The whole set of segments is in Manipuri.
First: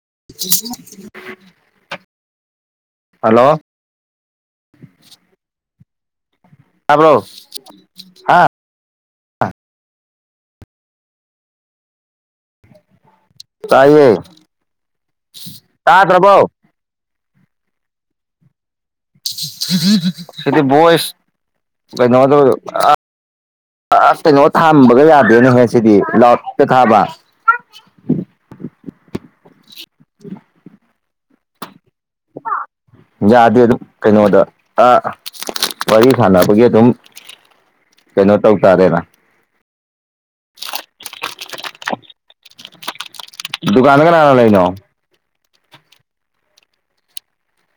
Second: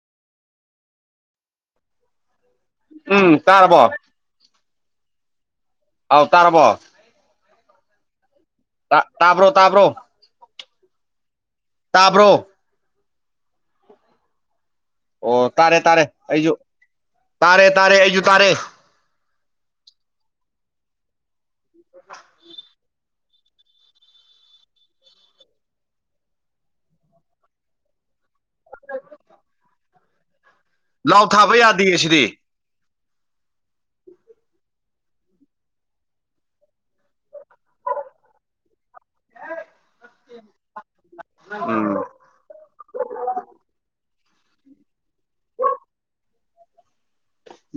[unintelligible] ꯎꯝ ꯍꯜꯂꯣ ꯇꯥꯔꯕꯣ [unintelligible] ꯑꯥꯎ‌ ꯇꯥꯕ꯭ꯔꯣ ꯍꯥ ꯇ ꯇꯥꯕ꯭ꯔꯣ ꯇꯥꯕ꯭ꯔꯣ ꯇꯥꯕ꯭ꯔꯣ ꯇꯥꯏꯌ‌ꯦ ꯑꯣ ꯇꯥꯔꯦ ꯇꯥꯔꯦ ꯑꯩꯁꯨ ꯇꯥꯔꯦ ꯇꯥꯔꯦ ꯑꯩꯁꯨ ꯇꯥꯔꯦ ꯁꯤꯗꯤ ꯚ‌ꯣꯏꯁ ꯀꯩꯅ‌ꯣꯗ‌ꯣ ꯑꯥ ꯑꯁ ꯀꯩꯅꯣ ꯊꯥꯝꯕꯒ ꯌꯥꯗꯦꯅ‌ꯦꯍꯦ ꯁꯤꯗꯤ ꯂꯥꯎꯠ ꯏꯁꯄꯤꯀꯔ ꯊꯥꯕ [unintelligible] [unintelligible] ꯂꯥꯎꯠ ꯊꯥꯕ ꯌꯥꯗꯤꯌ‌ꯦ ꯁꯤꯗꯤ ꯌꯥꯗꯦ ꯑꯗꯨꯝ ꯀꯩꯅꯣꯗ ꯑꯥ ꯋꯥꯔꯤ ꯁꯥꯟꯅꯕꯒꯤ ꯑꯗꯨꯝ ꯀꯩꯅꯣ ꯇꯧ ꯇꯥꯔꯦꯅ ꯎꯝ ꯗꯨꯀꯥꯟꯗ ꯀꯅꯥ ꯀꯅꯥ ꯂꯩꯩꯅꯣ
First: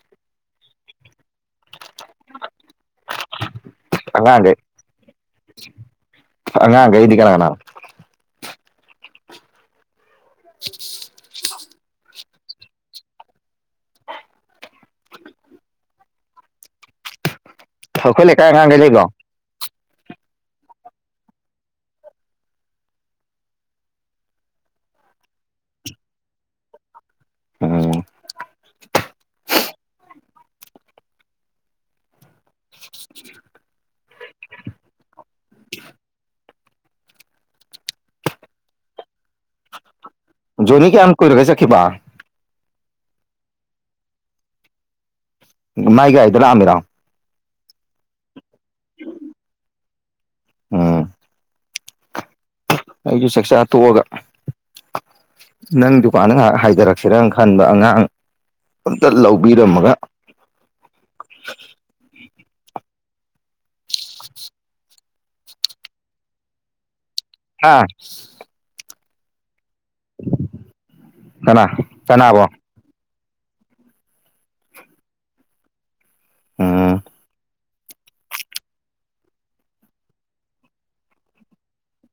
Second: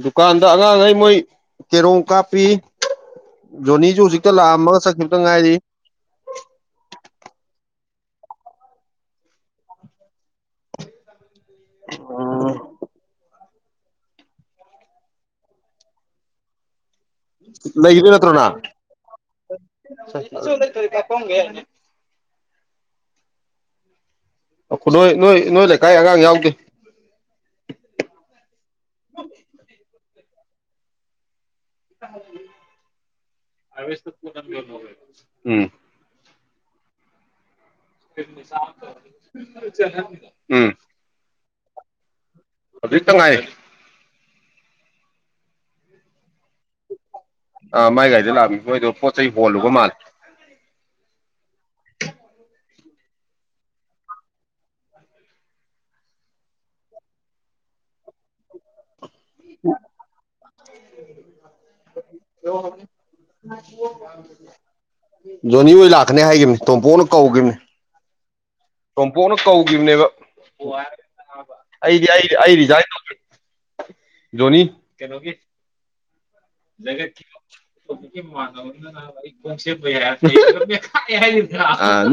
ꯗꯨꯀꯥꯟꯗ ꯑꯉꯥꯡꯈꯩ ꯃꯣꯏ ꯀꯦꯔꯣꯝ ꯀꯥꯞꯄꯤ ꯖꯣꯅꯤꯁꯨ ꯍꯧꯖꯤꯛꯇ ꯑꯉꯥꯡꯈꯩ ꯂꯥꯛꯑꯝꯃꯒ ꯆꯠꯈꯤꯕꯗ ꯉꯥꯏꯔꯤ ꯑꯉꯥꯡꯈꯩꯗꯤ ꯀꯅꯥ ꯀꯅꯥ [unintelligible] ꯎꯝ ꯂꯩꯈꯤꯗꯣꯏ ꯑꯩꯈꯣꯏ ꯅꯠꯇ꯭ꯔꯣ ꯂꯩꯀꯥꯏ ꯅꯪ ꯑꯉꯥꯡꯈꯩ ꯂꯩꯕ꯭ꯔꯣ [unintelligible] [unintelligible] ꯅꯣꯏ ꯅꯣꯏ ꯅꯣꯏ ꯂꯩꯀꯥꯏ ꯑꯉꯥꯡ ꯌꯥꯎꯗ‌ꯦ ꯑꯣ [unintelligible] [unintelligible] ꯎꯝ [unintelligible] ꯖꯅꯤ ꯀ ꯌꯥꯝ ꯀꯣꯏꯔ ꯀꯩꯁꯦ ꯀꯈꯤꯕ ꯑꯗꯨꯛꯇꯉꯥꯏ ꯉꯥꯏꯒꯥꯏ ꯑꯥ ꯃꯥꯏ ꯒꯥꯥꯏꯗ ꯂꯥꯛꯃꯤꯕꯣꯏꯗꯣ ꯄꯣꯠ ꯆꯩꯩ ꯍꯣꯜꯂꯨꯕ ꯃꯥꯜꯂꯦ ꯑꯝ [unintelligible] ꯑꯩꯁꯨ ꯆꯛꯆꯥꯥ ꯇꯣꯛꯑꯒ ꯅꯪ ꯗꯨꯀꯥꯟꯗ ꯉꯥꯏꯍꯥꯛ ꯍꯥꯏꯊꯔꯛꯀꯦꯔ ꯈꯟꯕ ꯑꯉꯥꯡ ꯂꯧꯕꯤꯔꯝꯃꯒ ꯀꯣ ꯍꯧ ꯖꯣꯅꯤ ꯍ ꯂꯥꯛꯀꯅꯤ ꯍꯥꯏꯈꯤꯕꯅꯤ ꯇꯣꯝꯄꯣꯅ ꯍꯥꯥ ꯇꯣꯝꯄꯣꯛꯅ ꯀꯧꯈꯤꯕꯅꯦꯕ ꯀꯅꯥ ꯑꯩꯗꯤ ꯑꯩ ꯀꯅꯥꯕꯣ ꯑꯩ ꯔꯤꯖꯥꯏꯟ ꯇꯧꯦ ꯖꯣꯅꯤ ꯀꯩꯅꯧꯒ ꯎꯝ ꯒꯠ ꯊꯤ [unintelligible]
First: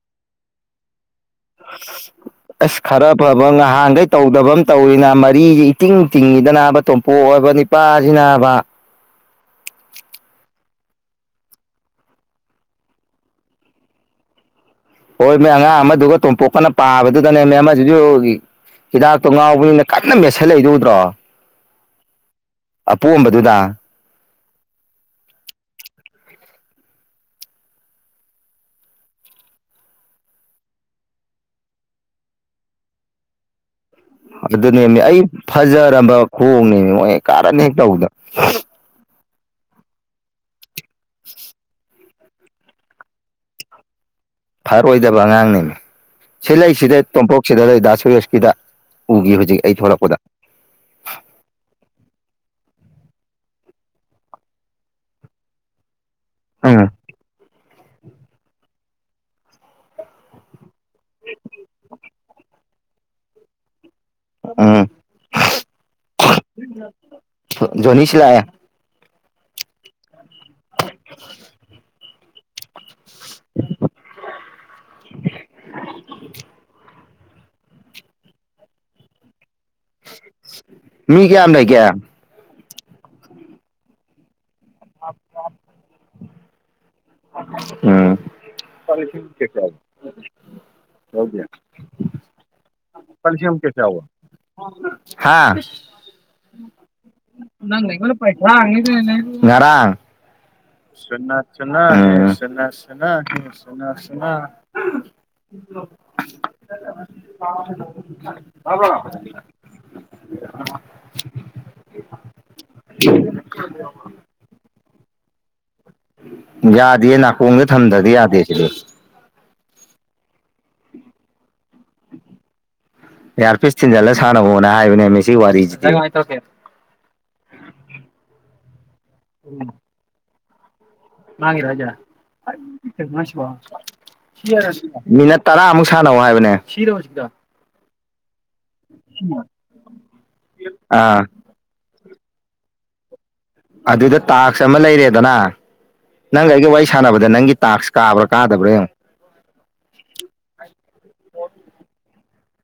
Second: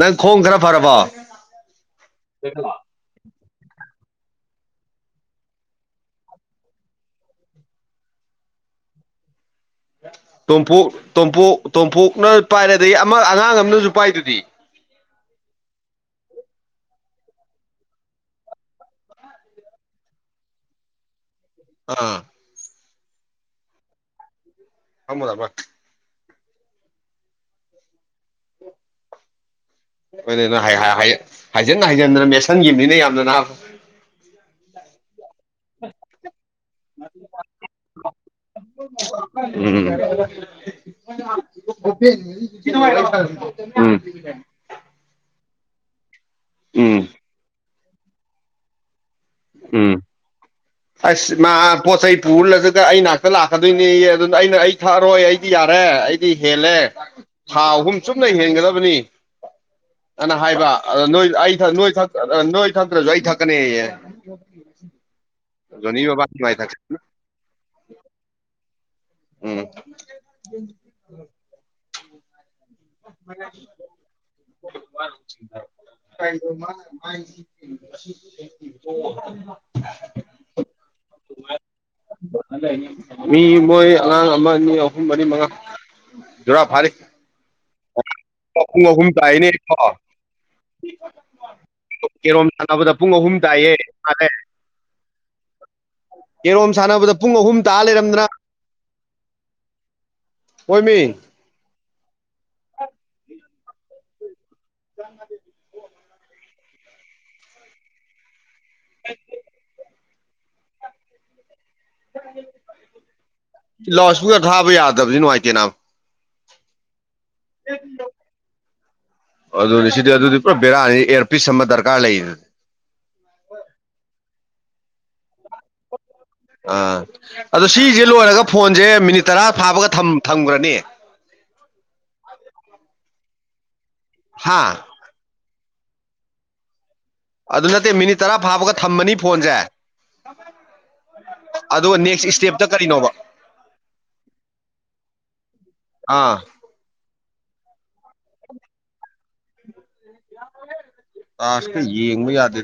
ꯅꯪ ꯈꯣꯡ ꯈꯔ ꯐꯔꯕꯣ ꯑꯁ ꯈꯔ ꯐꯕ ꯉꯍꯥꯟꯈꯩ ꯇꯧꯗꯕ ꯑꯃ ꯇꯧꯔꯤꯅ ꯃꯔꯤꯁꯤ ꯏꯇꯤꯡ ꯇꯤꯡꯉꯤꯗ ꯅꯥꯕ ꯇꯣꯝꯄꯣꯛ ꯑꯣꯏꯕ ꯅꯤꯄꯥꯁꯤ ꯅꯥꯕ [unintelligible] ꯇꯣꯝꯐꯨ ꯇꯣꯝꯄꯨ ꯇꯣꯝꯐꯨꯅ ꯄꯥꯏꯔꯦ ꯑꯗꯒꯤ ꯑꯃ ꯑꯉꯥꯡ ꯑꯃꯅꯁꯨ ꯄꯥꯏꯗꯨꯗꯤ ꯍꯣꯏ ꯃ ꯑꯉꯥꯡ ꯑꯃꯗꯨꯒ ꯇꯣꯝꯄꯣꯛꯀꯅ ꯄꯥꯕꯗꯨꯗꯅꯦ ꯃ ꯑꯃꯁꯤꯁꯨ ꯍꯤꯗꯥꯛꯇꯣ ꯉꯥꯎꯕꯅꯤꯅ ꯀꯟꯅ ꯃꯦꯠꯁꯤꯜꯂꯛꯏꯗꯧꯗ꯭ꯔꯣ ꯑꯥ ꯑꯄꯣꯝꯕꯗꯨꯗ ꯑꯃꯗꯕ ꯍꯣꯏ ꯍꯥꯏꯖꯤꯟ ꯍꯥꯏꯖꯤꯟꯗꯅ ꯃꯦꯁꯟꯒꯤꯅꯤꯅ ꯌꯥꯝꯅ ꯅꯍ ꯑꯗꯨꯅꯦꯃꯤ ꯑꯩ ꯐꯖꯝꯕ ꯈꯣꯡꯅꯦꯃꯤ ꯃꯣꯏ ꯀꯥꯔꯅꯤ ꯍꯦꯛ ꯇꯧꯕꯗ [unintelligible] ꯐ ꯐꯔꯣꯏꯗꯕ ꯑꯉꯥꯡꯅꯤꯅꯦ ꯁꯤꯂꯁꯤꯗꯩ ꯎꯝ ꯇꯣꯝꯄꯣꯛꯁꯤꯗ ꯂꯩ ꯗꯥ ꯁꯌꯣꯁꯀꯤꯗ ꯎꯒꯤ ꯍꯧꯖꯤꯛ ꯑꯩ ꯎꯝ ꯊꯣꯛꯂꯛꯄꯗ ꯑꯁ ꯃꯥ ꯄꯣꯠ ꯆꯩ ꯄꯨꯔꯜꯂꯁꯤꯒ ꯑꯩ ꯉꯥꯛꯇ ꯂꯥꯛꯀꯗꯣꯏꯅꯦ ꯑꯗꯨꯅ ꯑꯩꯅ ꯑꯩ ꯊꯛꯑꯔꯣꯏ ꯑꯩꯗꯤ ꯌꯥꯔꯦ ꯑꯩꯗꯤ ꯍꯦꯜꯂꯦ ꯎꯝ ꯊꯥ ꯑꯍꯨꯝ ꯆꯨꯝꯅ ꯍꯦꯟꯒꯗꯕꯅꯤ ꯑꯅ ꯍꯥꯏꯕ ꯑ ꯅꯣꯏ ꯑꯩ ꯊ ꯅꯣꯏ ꯊ ꯅꯣꯏ ꯊꯇ꯭ꯔꯁꯨ ꯑꯩ ꯊꯛꯀꯅꯦ ꯣꯅꯤꯁꯤꯂ ꯎꯝ [unintelligible] ꯎ ꯃꯤ ꯀꯌꯥ ꯂꯩ ꯀꯌꯥ ꯃꯤ ꯃꯣꯏ ꯑꯉꯥꯡ ꯑꯃ ꯑꯅꯤ ꯑꯍꯨꯝ ꯃꯔꯤ ꯃꯉꯥ ꯖꯨꯔꯥ ꯐꯥꯔꯤ ꯎꯝ ꯄꯨꯡ ꯐ ꯑꯍꯨꯝ ꯇꯥꯏꯅꯦ ꯍꯧꯖ ꯀꯦꯔꯣꯝ ꯁꯥꯟꯅꯕꯗ ꯄꯨꯡ ꯑꯍꯨꯝ ꯀꯁꯤꯝ ꯇꯥꯏꯌꯦ ꯀꯁꯌꯥ ꯃꯥꯅꯦ ꯍꯥ ꯀꯦꯔꯣꯝ ꯁꯥꯟꯅꯕꯗ ꯄꯨꯡ ꯑꯍꯨꯝ ꯅ ꯇꯥ ꯃ ꯂꯩꯔꯝꯗꯅ ꯄꯩꯁꯥꯉꯅꯦꯔ ꯍꯣꯏꯃꯤ ꯁꯅꯁꯨꯅꯅꯁꯨꯅ ꯁꯅꯁꯨꯅ ꯀꯝꯦ ꯑꯔꯕ ꯑ ꯂꯣꯁꯄꯒ ꯊꯥꯕ ꯌꯥꯗꯕꯁꯨ ꯅꯨꯡꯉꯥꯏꯇꯦꯅꯅꯥ ꯌꯥꯗꯌꯦ ꯅꯥꯀꯣꯡꯗ ꯊꯝꯗ꯭ꯔꯗꯤ ꯌꯥꯗꯦ ꯁꯤꯗꯤ ꯑꯗꯨꯅꯤ ꯁꯤꯗꯤ ꯑꯗꯨꯗꯤ ꯄꯨꯔꯥ ꯕꯦꯔꯥꯅꯤ ꯏꯔ ꯄꯤꯁ ꯑꯃ ꯗꯔꯀꯥꯔ ꯂꯩ ꯌꯥꯔ ꯄꯤꯁ ꯊꯤꯟꯖꯥꯠꯂ ꯁꯥꯟꯅꯕꯅꯕꯣꯅꯦ ꯍꯥꯏꯕꯅꯦꯃꯤ ꯁꯤ ꯋꯥꯔꯤꯁꯤ ꯑꯥ ꯑꯗꯣ ꯁꯤꯁꯦ ꯂꯣꯏꯔꯒ ꯐꯣꯟꯁꯦ ꯃꯤꯅꯤꯠ ꯇꯔꯥ ꯐꯥꯕꯒ ꯊꯝꯈ꯭ꯔꯅꯤ ꯃꯥꯒꯤ ꯔꯖꯥꯌꯥ ꯍꯥ ꯇꯔꯥꯃꯨꯛ ꯁꯥꯟꯅꯧ ꯍꯥꯏꯕꯅꯦ ꯑꯗꯨ ꯅꯠꯇꯦ ꯃꯤꯅꯤꯠ ꯇꯔꯥ ꯐꯥꯕꯒ ꯊꯝꯃꯅꯤ ꯐꯣꯟꯁꯦ ꯑꯥ ꯑ ꯅꯦꯛꯁ ꯏꯁꯇꯦꯞꯇ ꯀꯔꯤꯅꯣꯕ ꯑꯗꯨꯗ ꯇꯥꯛꯁ ꯑꯃ ꯂꯩꯔꯦꯗꯅ ꯑꯥ ꯅꯪꯒ ꯑꯩꯒ ꯋꯥꯔꯤ ꯁꯥꯟꯅꯕꯗ ꯅꯪꯒꯤ ꯇꯥꯛꯁ ꯀꯥꯕ꯭ꯔꯥ ꯀꯥꯗꯕ꯭ꯔꯥ ꯇꯥꯁꯇ ꯌꯦꯡꯕ ꯌꯥꯗꯦ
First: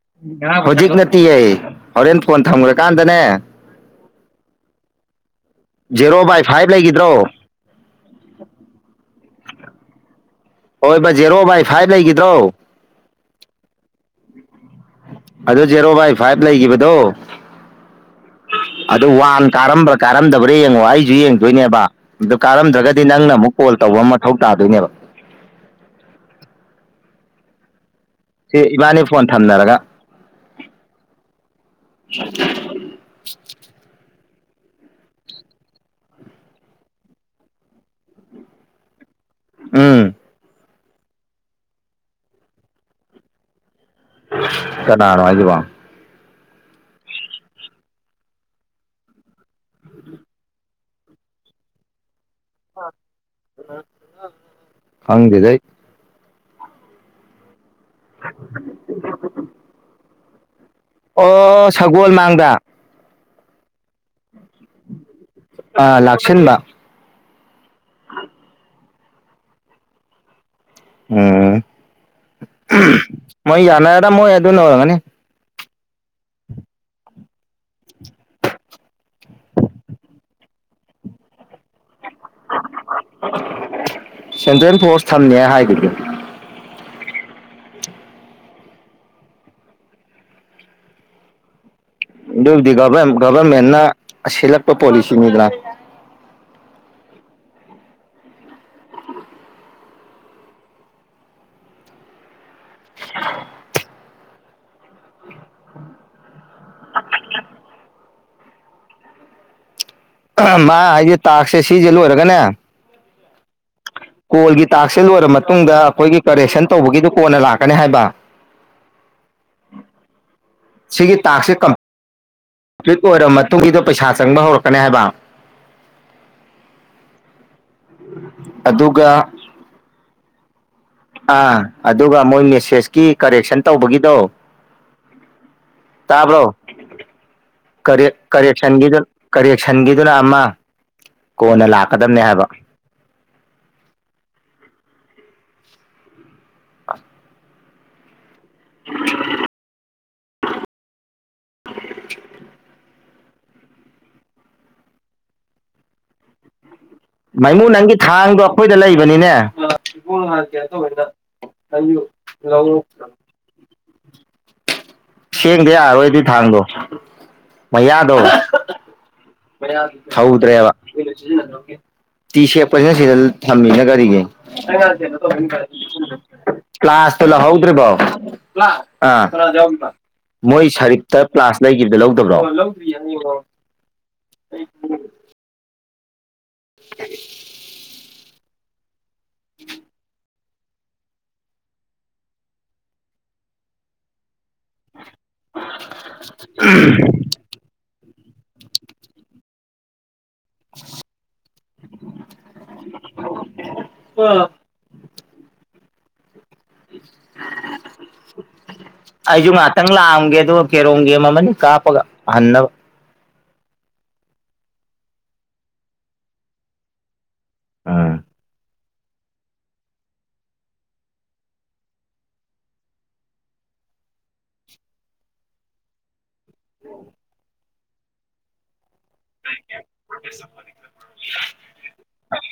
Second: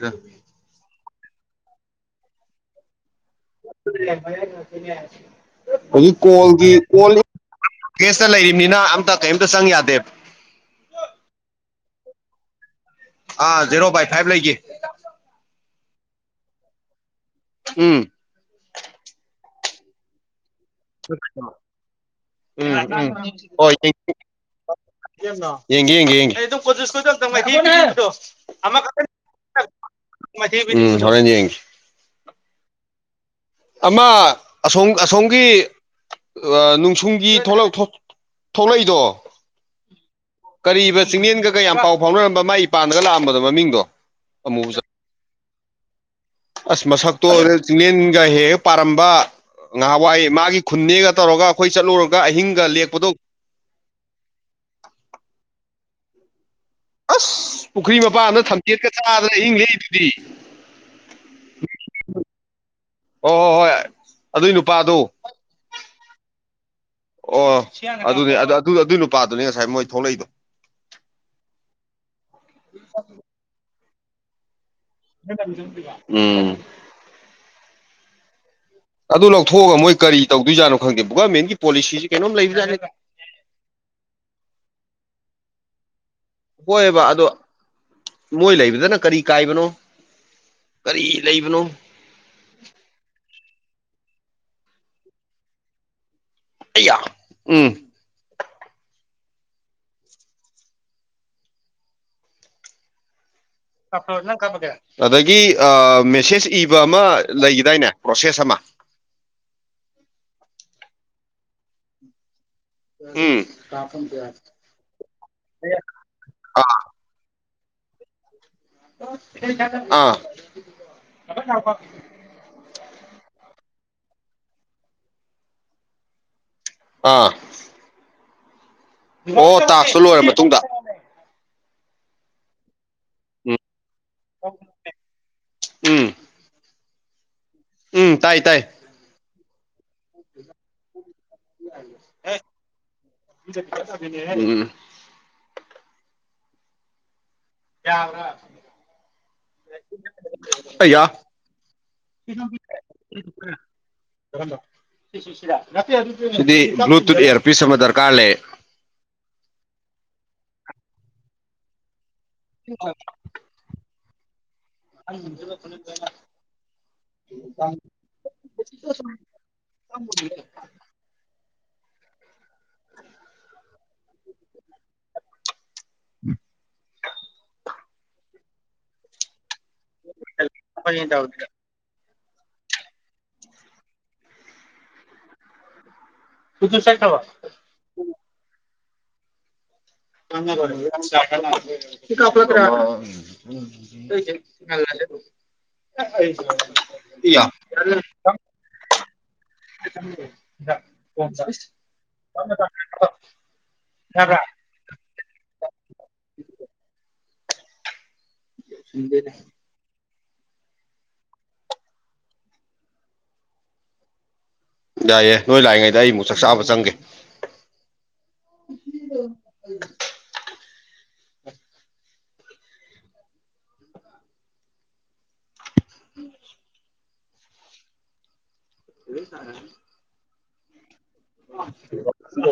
ꯍꯧꯖꯤꯛ ꯅꯠꯇꯤ ꯑꯩ ꯍꯣꯔꯦꯟ ꯐꯣꯟ ꯊꯝꯈ꯭ꯔꯀꯥꯟꯗꯅꯦ ꯍꯧꯖꯤꯛ ꯖꯦꯔꯣ ꯕꯥꯏ ꯐꯥꯏꯚ ꯀꯣꯜꯒꯤ ꯂꯩꯈꯤꯗ꯭ꯔꯣ ꯀꯣꯜ ꯀꯦꯁꯇ ꯂꯩꯔꯤꯕꯅꯤꯅ ꯑꯝꯇ ꯀꯩꯝꯇ ꯆꯪ ꯌꯥꯗꯦꯕ ꯍꯣꯏ ꯕꯥ ꯖꯦꯔꯣ ꯕꯥꯏ ꯐꯥꯏꯚ ꯂꯩꯈꯤꯗ꯭ꯔꯣ ꯑꯦꯔꯣ ꯑꯗꯨꯣ ꯖꯦꯔꯣ ꯕꯥꯏ ꯐꯥꯏꯚ ꯂꯩꯈꯤꯕꯗꯣ ꯎꯝ ꯑꯗꯨ ꯋꯥꯟ ꯀꯥꯔꯝꯕ꯭ꯔꯥ ꯀꯥꯔꯝꯗꯕ꯭ꯔꯥ ꯑꯗ ꯌꯦꯡꯉꯣ ꯑꯩꯁꯨ ꯌꯦꯡꯗꯣꯏꯅꯦꯕ ꯑꯗꯨ ꯎꯝ ꯀꯥꯔꯝꯗ꯭ꯔꯒꯗꯤ ꯎꯝ ꯅꯪꯅ ꯑꯃꯨꯛ ꯀꯣꯜ ꯇꯧꯕ ꯑꯃ ꯃꯊꯧ ꯇꯥꯗꯣꯏꯅꯦꯕ ꯌꯦꯡꯦ ꯌꯦꯡꯒꯦ ꯌꯦꯡꯦꯣ ꯃꯥꯏꯊꯤ ꯁꯤ ꯏꯕꯥꯅꯤ ꯐꯣꯟ ꯊꯝꯅꯔꯒ ꯊꯣꯔꯦꯟꯖ ꯑꯃꯣ ꯑꯁꯣꯝꯒꯤ ꯅꯨꯡꯁꯨꯡꯒꯤꯂꯛ ꯊꯣꯛꯂꯛꯏꯗꯣ ꯎꯝ ꯀꯔꯤꯕ ꯆꯤꯡꯡꯂꯦꯟꯒꯒ ꯌꯥꯝ ꯄꯥꯎ ꯐꯥꯎꯅꯔꯝꯕ ꯃꯥꯏ ꯏ ꯄꯥꯟꯗꯒ ꯂꯥꯛꯑꯝꯕꯗꯣ ꯃꯃꯤꯡꯗꯣ ꯑꯃꯨꯕꯖꯥ ꯀꯅꯥꯔ ꯍꯥꯏꯗꯨꯕꯣ ꯑꯁ ꯃꯁꯛꯇꯣ ꯑꯣꯏꯔꯦ ꯆꯤꯡꯂꯦꯟꯒ ꯍꯦꯛ ꯍꯦꯛ ꯄꯥꯔꯝꯕ ꯉꯍꯥꯟꯋꯥꯏ ꯃꯥꯒꯤ ꯈꯨꯟꯅꯦꯒ ꯇꯧꯔꯒ ꯑꯩꯈꯣꯏ ꯆꯠꯂꯨꯔꯒ ꯀ ꯑꯍꯤꯡꯒ ꯂꯦꯛꯄꯗꯣ ꯈꯪꯗꯦꯗꯩ ꯑꯁ ꯄꯨꯈ꯭ꯔꯤ ꯃꯄꯥꯟꯗ ꯊꯝꯖꯦꯠꯀ ꯆꯥꯗꯅ ꯑꯍꯤꯡ ꯂꯩꯛꯏꯗꯨꯗꯤ ꯑꯣ ꯁꯒꯣꯜ ꯃꯥꯡꯗ ꯑꯣ ꯍꯣꯏ ꯍꯣꯏ ꯑꯗꯨꯏ ꯅꯨꯄꯥꯗꯨ ꯑ ꯂꯥꯛꯁꯟꯕ ꯑꯣ ꯑꯗꯨꯅꯤ ꯑꯗꯨꯏ ꯅꯨꯄꯥꯗꯨꯅꯤ ꯉꯁꯥꯏ ꯃꯣꯏ ꯊꯣꯛꯂꯛꯏꯗꯣ ꯎꯝ ꯃꯣꯏ ꯌꯥꯅꯥ ꯑꯦꯗ ꯃꯣꯏ ꯑꯗꯨ ꯑꯗꯨ ꯅꯔ ꯎꯝ ꯑꯗꯨ ꯂꯧꯊꯣꯛꯑꯒ ꯃꯣꯏ ꯀꯔꯤ ꯇꯧꯗꯣꯏꯖꯥꯅꯣ ꯈꯪꯗꯦ ꯒꯣꯔꯃꯦꯟꯒꯤ ꯄꯣꯂꯤꯁꯤꯁꯤ ꯀꯩꯅꯣꯝ ꯂꯩꯕꯖꯥꯠꯅꯤ ꯁꯦꯟꯇ꯭ꯔꯦꯜ ꯐꯁ ꯊꯅꯤ ꯍꯥꯏ ꯍꯣꯏꯕ ꯑꯗꯣ ꯃꯣꯏ ꯂꯩꯕꯗꯅ ꯀꯔꯤ ꯀꯥꯏꯕꯅꯣ ꯀꯔꯤ ꯂꯩꯕꯅꯨ ꯑꯗꯨꯕꯨꯗꯤꯒ ꯒꯚꯔꯃꯦꯟꯅ ꯁꯤꯜꯂꯛꯄ ꯄꯣꯂꯤꯁꯤꯅꯤꯗꯅ ꯑꯩꯌꯥ ꯎꯝ ꯑꯗꯒꯤ ꯃꯦꯁꯦꯁ ꯏꯕ ꯑꯃ ꯂꯩꯈꯤꯗꯥꯏꯅꯦ ꯄ꯭ꯔꯣꯁꯦꯁꯃ ꯃꯥ ꯍꯥꯏꯁꯦ ꯇꯥꯛꯁꯦ ꯁꯤꯁꯦ ꯂꯣꯏꯔꯒꯅꯦ ꯎꯝ ꯀꯣꯜꯒꯤ ꯇꯥꯛꯁꯦ ꯂꯣꯏꯔꯕ ꯃꯇꯨꯡꯗ ꯑꯩꯈꯣꯏꯒꯤ ꯀꯔꯦꯛꯁꯟ ꯑꯥ ꯇꯧꯕꯒꯤꯗꯨ ꯀꯣꯟꯅ ꯂꯥꯛꯀꯦ ꯀꯅꯤ ꯍꯥꯏꯕ ꯑꯥ ꯁꯤꯒꯤ ꯇꯥꯛꯁꯦ ꯀ ꯐ꯭ꯛ ꯑꯣꯏꯔꯕ ꯃꯇꯨꯡꯒꯤꯗꯣ ꯄꯩꯁꯥ ꯆꯪꯕ ꯍꯧꯔꯛꯀꯅꯤ ꯍꯥꯏꯕ ꯑꯥ ꯎꯝ ꯑꯣ ꯇꯥꯁꯨ ꯂꯣꯏꯔ ꯃꯇꯨꯡꯗ ꯑꯥ ꯑꯗꯨꯒ ꯃꯣꯏ ꯃꯦꯁꯦꯁꯀꯤ ꯎꯝ ꯀꯔꯦꯛꯁꯟ ꯇꯧꯕꯒꯤ ꯎꯝ ꯇꯥꯕ꯭ꯔꯣ ꯎꯝ ꯇꯥꯏ ꯇꯥꯏ ꯀꯔꯦꯁꯟꯒꯤꯗ ꯀꯔꯦꯟ ꯊꯟꯈꯤꯗꯨꯅ ꯑꯃ ꯀꯣꯟꯅ ꯂꯥꯛꯀꯗꯕꯅꯦ ꯍꯥꯏꯕ ꯎ ꯌꯥꯎ꯭ꯔ [inaudible] ꯑꯩꯌꯥ [unintelligible] ꯃꯥꯏꯃꯨ ꯅꯪꯒꯤ ꯊꯥꯡꯗꯣ ꯑꯩꯈꯣꯏꯗ ꯂꯩꯕꯅꯤꯅꯦ ꯅ ꯂꯧ ꯁꯦꯡꯗ ꯌꯥꯔꯔꯣꯏꯗꯤ ꯊꯥꯡꯗꯣ ꯃꯩꯌꯥꯗꯧ ꯊꯧꯗ꯭ꯔꯦꯕ ꯇꯤ ꯁꯦꯄꯁꯤꯅ ꯁꯤꯗ ꯊꯝꯃꯤꯅ ꯀꯔꯤꯒꯤ ꯀ꯭ꯂꯁꯂ ꯍꯧꯗ꯭ꯔꯤꯕꯣ ꯃꯣꯏ ꯁꯔꯤꯞꯇ ꯄ꯭ꯂꯥꯁ ꯂꯩꯈꯤꯕꯗ ꯂꯧꯗꯕ꯭ꯔꯣ [unintelligible] ꯇꯨꯁꯥꯏ ꯊꯕ ꯎ ꯀꯥꯄꯂ ꯀ ꯌꯥ [unintelligible] ꯀꯣ ꯆꯁꯗ ꯑꯩꯁꯨ ꯉꯥꯛꯇꯪ ꯂꯥꯛꯑꯝꯒ ꯑꯗꯨꯒ ꯀꯦꯔꯣꯡꯝꯒꯦꯝ ꯑꯃꯅꯤ ꯀꯥꯞꯄꯒ ꯍꯟꯅꯕ ꯌꯥꯏꯌꯦ ꯅꯣꯏ ꯂꯥꯛꯏꯉꯩꯗ ꯑꯩꯃꯨꯛ ꯆꯥꯛ ꯆꯥꯕ ꯆꯪꯒꯦ ꯑꯥ [unintelligible] ꯎꯝ ꯍ [inaudible] ꯏ ꯁꯔ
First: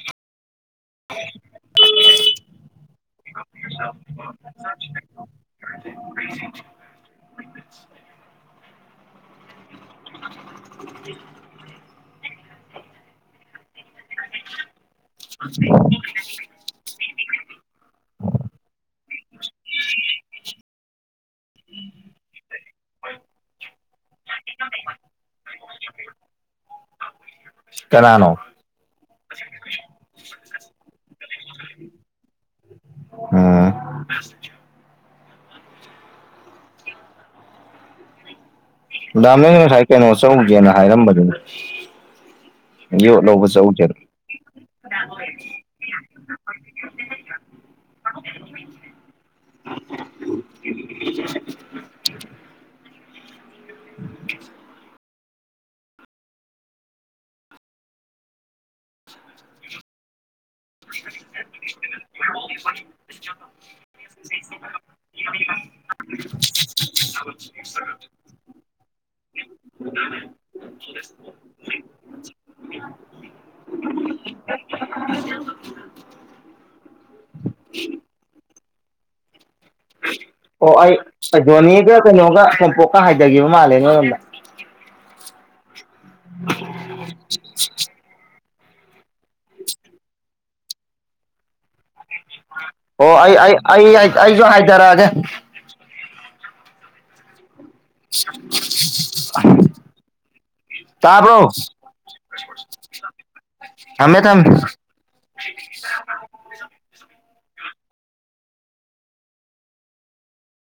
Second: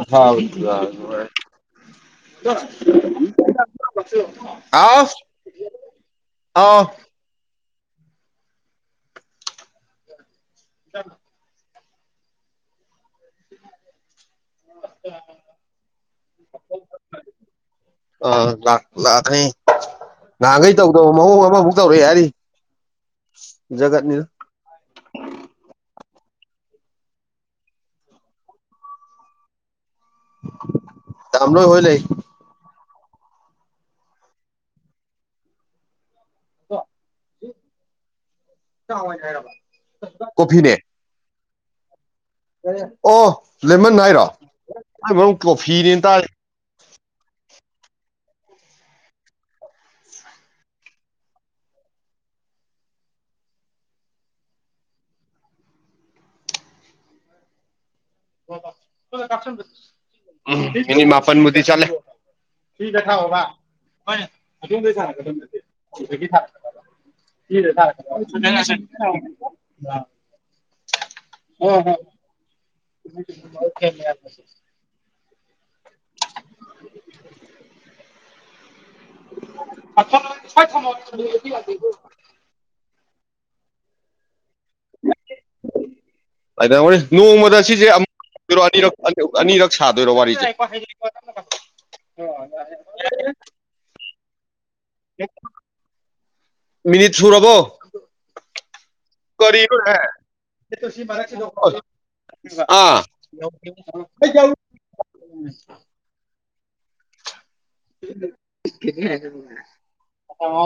ꯍꯗ ꯑꯥꯎ ꯑꯥ ꯑ [inaudible] [unintelligible] [unintelligible] ꯑ ꯂꯥꯛ ꯂꯥꯛꯈꯅꯤ ꯉꯍꯥꯟꯈꯩ ꯇꯧꯗ ꯃꯑꯣꯡ ꯑꯃꯃꯨꯛ ꯇꯧꯔꯛꯑꯦ ꯍꯥꯏꯔꯤ ꯒꯠꯅꯤ ꯀꯅꯥꯅꯣ ꯇꯂꯣꯏ ꯍꯣꯏ ꯂꯩ ꯎꯝ ꯑꯣ ꯗꯥꯝ ꯅꯪ ꯉꯁꯥꯏ ꯀꯩꯅꯣ ꯆꯧꯒꯦꯅ ꯀꯣꯐꯤꯅꯦ ꯍꯥꯏꯔꯝꯕꯗꯨꯅꯤ ꯌꯣꯠ ꯑꯣ ꯂꯧꯕ ꯆꯧꯁꯦꯅ ꯂꯦꯃꯟ ꯍꯥꯏꯔꯣ ꯃꯔ ꯀꯣꯐꯤꯅꯦꯅ ꯇꯥꯔ ꯎꯝ [inaudible] ꯎꯅꯤ ꯃꯥꯄꯟꯕꯨ ꯆ ꯁꯤꯒ ꯊꯥꯛꯑꯣꯕ ꯍꯣꯏ ꯑꯣꯝꯗꯩ ꯊꯔꯛꯒꯗ ꯅꯠꯇ ꯑꯗꯨꯗ ꯍ ꯍ [inaudible] ꯊ ꯎ ꯑꯣ ꯑꯩ ꯁꯗꯣꯅꯤꯒ ꯀꯩꯅꯣꯒ ꯁꯣꯝꯄꯣꯛꯀ ꯍꯥꯏꯊꯒꯦ ꯃ ꯃꯥ ꯂꯩꯅꯤꯝꯕ ꯑꯗꯨ ꯅꯣꯡꯃꯗ ꯁꯤꯁꯦ ꯑꯃ ꯑꯅꯤꯛ ꯑꯅꯤꯔꯛ ꯁꯥꯗꯣꯏꯔꯣ ꯋꯥꯔꯤꯁꯦ ꯍ ꯍꯥꯏ ꯑꯣ ꯑꯩ ꯑꯩ ꯑꯩ ꯑꯩꯁꯨ ꯍꯥꯏꯗꯔꯒꯦ ꯃꯤꯅꯤꯠ ꯁꯨꯔꯔꯕꯣ [inaudible] ꯃꯔ ꯇꯥꯕ꯭ꯔꯣ ꯎ ꯊꯝꯃꯦ ꯊꯝꯃꯦ [inaudible]